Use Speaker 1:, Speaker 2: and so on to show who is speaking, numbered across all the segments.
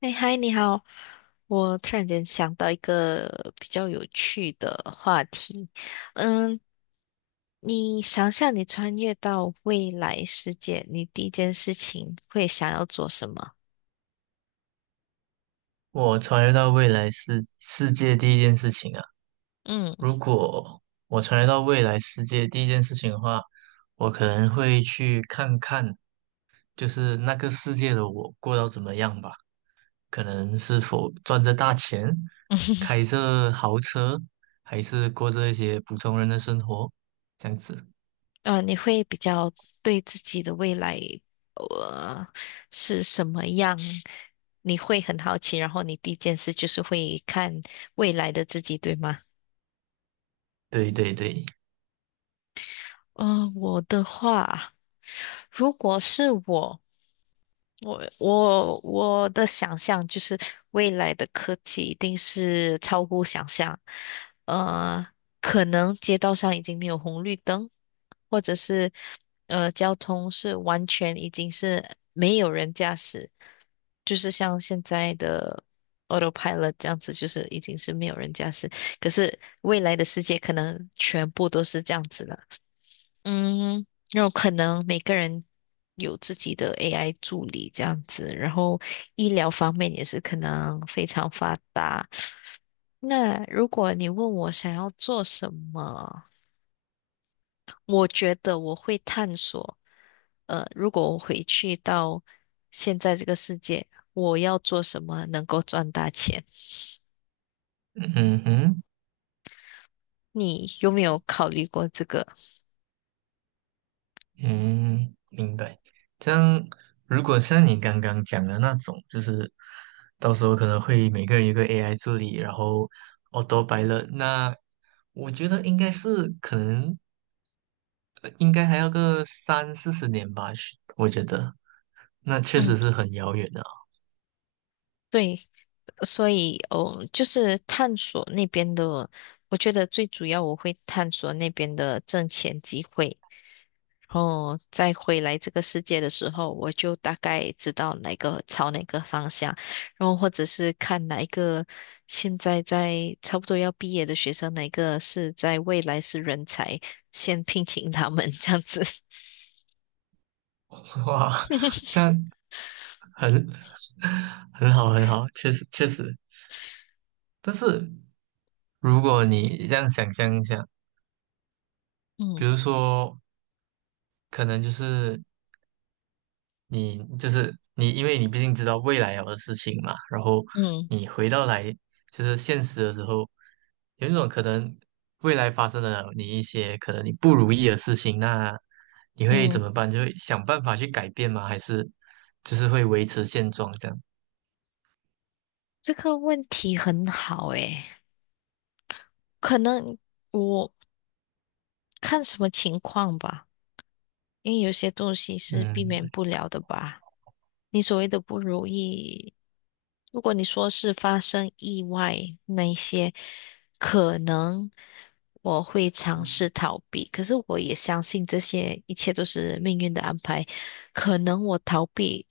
Speaker 1: 哎，嗨，你好！我突然间想到一个比较有趣的话题。嗯，你想象你穿越到未来世界，你第一件事情会想要做什么？
Speaker 2: 我穿越到未来世界第一件事情啊，
Speaker 1: 嗯，
Speaker 2: 如果我穿越到未来世界第一件事情的话，我可能会去看看，就是那个世界的我过到怎么样吧，可能是否赚着大钱，开着豪车，还是过着一些普通人的生活，这样子。
Speaker 1: 你会比较对自己的未来，呃，是什么样？你会很好奇，然后你第一件事就是会看未来的自己，对吗？
Speaker 2: 对对对，
Speaker 1: 嗯，我的话，如果是我。我的想象就是未来的科技一定是超乎想象，呃，可能街道上已经没有红绿灯，或者是交通是完全已经是没有人驾驶，就是像现在的 autopilot 这样子，就是已经是没有人驾驶。可是未来的世界可能全部都是这样子了。嗯，有可能每个人有自己的 AI 助理这样子，然后医疗方面也是可能非常发达。那如果你问我想要做什么，我觉得我会探索，如果我回去到现在这个世界，我要做什么能够赚大钱？
Speaker 2: 嗯哼。
Speaker 1: 你有没有考虑过这个？
Speaker 2: 嗯，明白。这样，如果像你刚刚讲的那种，就是到时候可能会每个人有个 AI 助理，然后 auto pilot，那我觉得应该是可能应该还要个三四十年吧，是我觉得那确
Speaker 1: 嗯，
Speaker 2: 实是很遥远的
Speaker 1: 对，所以，哦，就是探索那边的，我觉得最主要我会探索那边的挣钱机会，然后再回来这个世界的时候，我就大概知道哪个朝哪个方向，然后或者是看哪一个现在在差不多要毕业的学生，哪一个是在未来是人才，先聘请他们这样子。
Speaker 2: 哦 哇，这 样很 很好很好，确实确实。但是如果你这样想象一下，比
Speaker 1: 嗯
Speaker 2: 如说可能就是。你就是你，因为你毕竟知道未来有的事情嘛，然后
Speaker 1: 嗯
Speaker 2: 你回到来就是现实的时候，有一种可能未来发生了你一些可能你不如意的事情，那你会怎
Speaker 1: 嗯，
Speaker 2: 么办？就会想办法去改变吗？还是就是会维持现状这样？
Speaker 1: 这个问题很好诶，可能。我。看什么情况吧，因为有些东西是避免
Speaker 2: 嗯，
Speaker 1: 不了的吧。你所谓的不如意，如果你说是发生意外那一些，可能我会尝试逃避，可是我也相信这些一切都是命运的安排。可能我逃避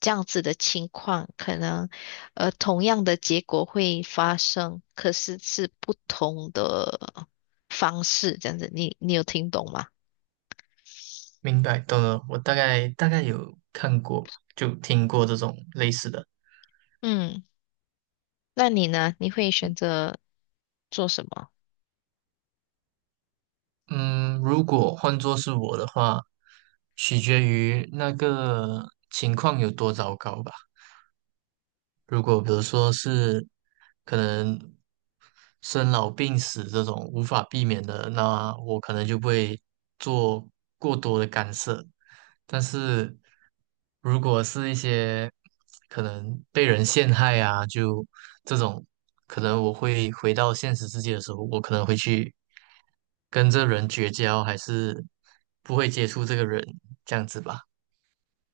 Speaker 1: 这样子的情况，可能同样的结果会发生，可是是不同的方式，这样子，你有听懂吗？
Speaker 2: 明白，懂了。我大概有看过，就听过这种类似的。
Speaker 1: 嗯。那你呢？你会选择做什么？
Speaker 2: 嗯，如果换作是我的话，取决于那个情况有多糟糕吧。如果比如说是可能生老病死这种无法避免的，那我可能就不会做过多的干涉。但是如果是一些可能被人陷害啊，就这种，可能我会回到现实世界的时候，我可能会去跟这人绝交，还是不会接触这个人，这样子吧，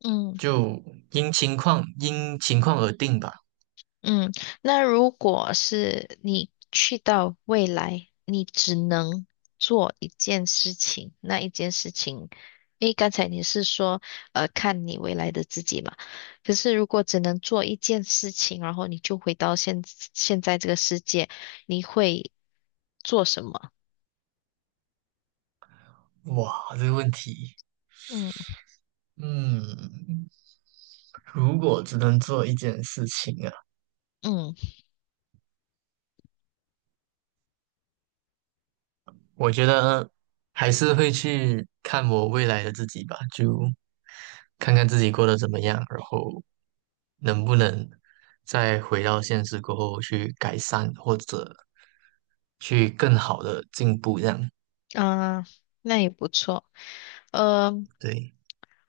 Speaker 1: 嗯
Speaker 2: 就因情况而定吧。
Speaker 1: 嗯，那如果是你去到未来，你只能做一件事情，那一件事情，因为刚才你是说，看你未来的自己嘛。可是如果只能做一件事情，然后你就回到现在这个世界，你会做什么？
Speaker 2: 哇，这个问题，
Speaker 1: 嗯
Speaker 2: 嗯，如果只能做一件事情啊，
Speaker 1: 嗯
Speaker 2: 我觉得还是会去看我未来的自己吧，就看看自己过得怎么样，然后能不能再回到现实过后去改善，或者去更好的进步，这样，
Speaker 1: 啊，那也不错。呃，
Speaker 2: 对，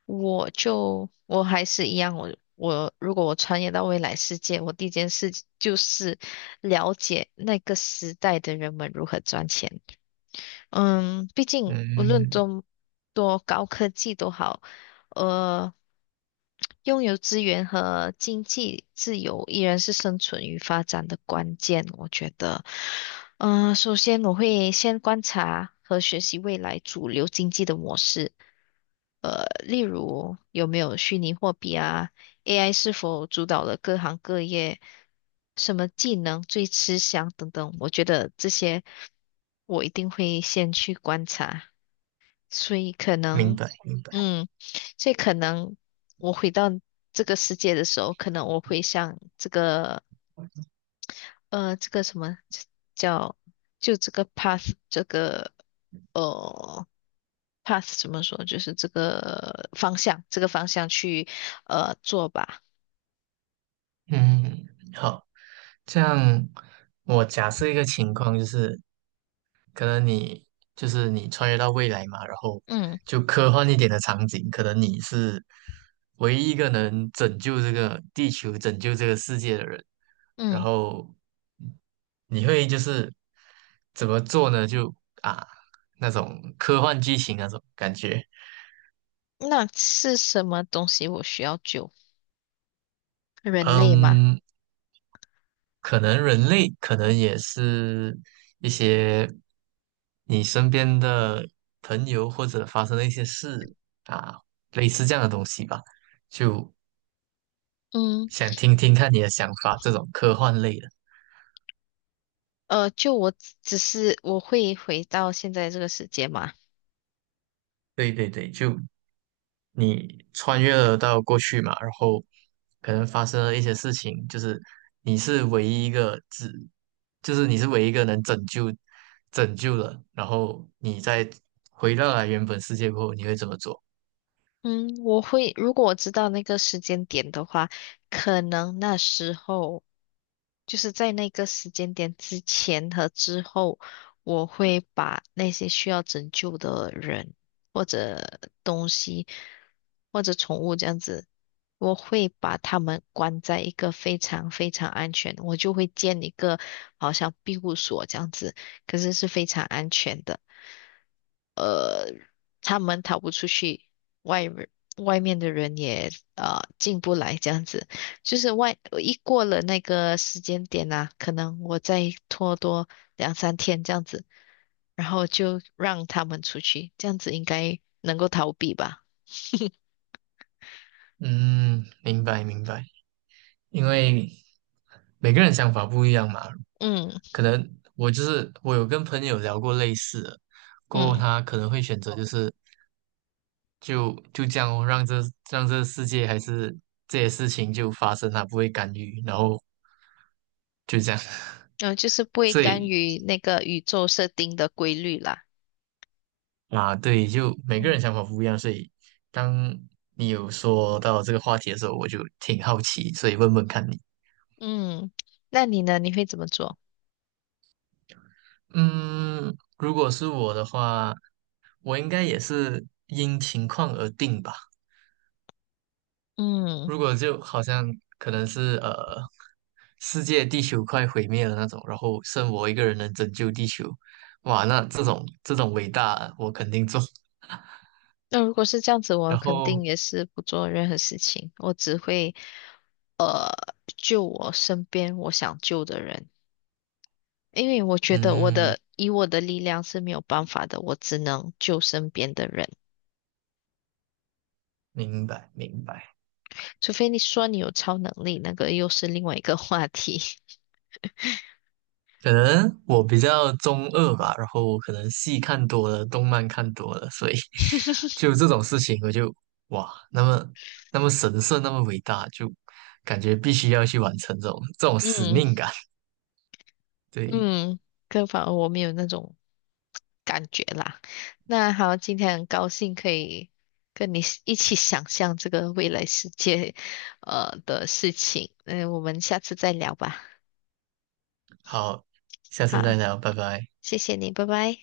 Speaker 1: 我就我还是一样，我如果我穿越到未来世界，我第一件事就是了解那个时代的人们如何赚钱。嗯，毕竟无论
Speaker 2: 嗯，
Speaker 1: 多高科技都好，呃，拥有资源和经济自由依然是生存与发展的关键，我觉得。首先我会先观察和学习未来主流经济的模式，例如有没有虚拟货币啊。AI 是否主导了各行各业，什么技能最吃香等等，我觉得这些我一定会先去观察，所以可
Speaker 2: 明
Speaker 1: 能，
Speaker 2: 白，明白，
Speaker 1: 嗯，所以可能我回到这个世界的时候，可能我会像这个这个什么叫就这个 path 这个呃 path 怎么说，就是这个方向这个方向去做吧，
Speaker 2: 嗯，好，这样我假设一个情况就是。可能你就是你穿越到未来嘛，然后
Speaker 1: 嗯
Speaker 2: 就科幻一点的场景，可能你是唯一一个能拯救这个地球、拯救这个世界的人，然
Speaker 1: 嗯。
Speaker 2: 后你会就是怎么做呢？就啊那种科幻剧情那种感觉，
Speaker 1: 那是什么东西我需要救？人类吗？
Speaker 2: 嗯，可能人类可能也是一些你身边的朋友或者发生的一些事啊，类似这样的东西吧，就
Speaker 1: 嗯，
Speaker 2: 想听听看你的想法，这种科幻类的。
Speaker 1: 就我只是我会回到现在这个时间吗？
Speaker 2: 对对对，就你穿越了到过去嘛，然后可能发生了一些事情，你是唯一一个只，你是唯一一个能拯救了，然后你再回到了原本世界过后，你会怎么做？
Speaker 1: 嗯，我会，如果我知道那个时间点的话，可能那时候。就是在那个时间点之前和之后，我会把那些需要拯救的人或者东西或者宠物这样子，我会把他们关在一个非常非常安全，我就会建一个好像庇护所这样子，可是是非常安全的。他们逃不出去，外人外面的人也进不来，这样子，就是外一过了那个时间点啊，可能我再拖多两三天这样子，然后就让他们出去，这样子应该能够逃避吧？
Speaker 2: 嗯，明白明白，因为每个人想法不一样嘛，
Speaker 1: 嗯
Speaker 2: 可能我就是我有跟朋友聊过类似的，过后
Speaker 1: 嗯，
Speaker 2: 他可能会选择就是就这样哦让这世界还是这些事情就发生，他不会干预，然后就这样，
Speaker 1: 然后就是 不会
Speaker 2: 所
Speaker 1: 干
Speaker 2: 以
Speaker 1: 预那个宇宙设定的规律啦。
Speaker 2: 啊对，就每个
Speaker 1: 嗯
Speaker 2: 人想法不一样，所以当你有说到这个话题的时候，我就挺好奇，所以问问看你。
Speaker 1: 嗯，那你呢？你会怎么做？
Speaker 2: 嗯，如果是我的话，我应该也是因情况而定吧。
Speaker 1: 嗯，
Speaker 2: 如果就好像可能是世界地球快毁灭了那种，然后剩我一个人能拯救地球，哇，那这种这种伟大我肯定做。
Speaker 1: 那如果是这样子，我
Speaker 2: 然
Speaker 1: 肯定
Speaker 2: 后
Speaker 1: 也是不做任何事情，我只会。救我身边我想救的人，因为我觉得我
Speaker 2: 嗯，
Speaker 1: 的以我的力量是没有办法的，我只能救身边的人，
Speaker 2: 明白明白。
Speaker 1: 除非你说你有超能力，那个又是另外一个 话题。
Speaker 2: 可能我比较中二吧，然后我可能戏看多了，动漫看多了，所以 就这种事情，我就哇，那么那么神圣，那么伟大，就感觉必须要去完成这种这种 使
Speaker 1: 嗯
Speaker 2: 命感。对，
Speaker 1: 嗯，可反而我没有那种感觉啦。那好，今天很高兴可以跟你一起想象这个未来世界，的事情。嗯，我们下次再聊吧。
Speaker 2: 好，下次再
Speaker 1: 好，
Speaker 2: 聊，拜拜。
Speaker 1: 谢谢你，拜拜。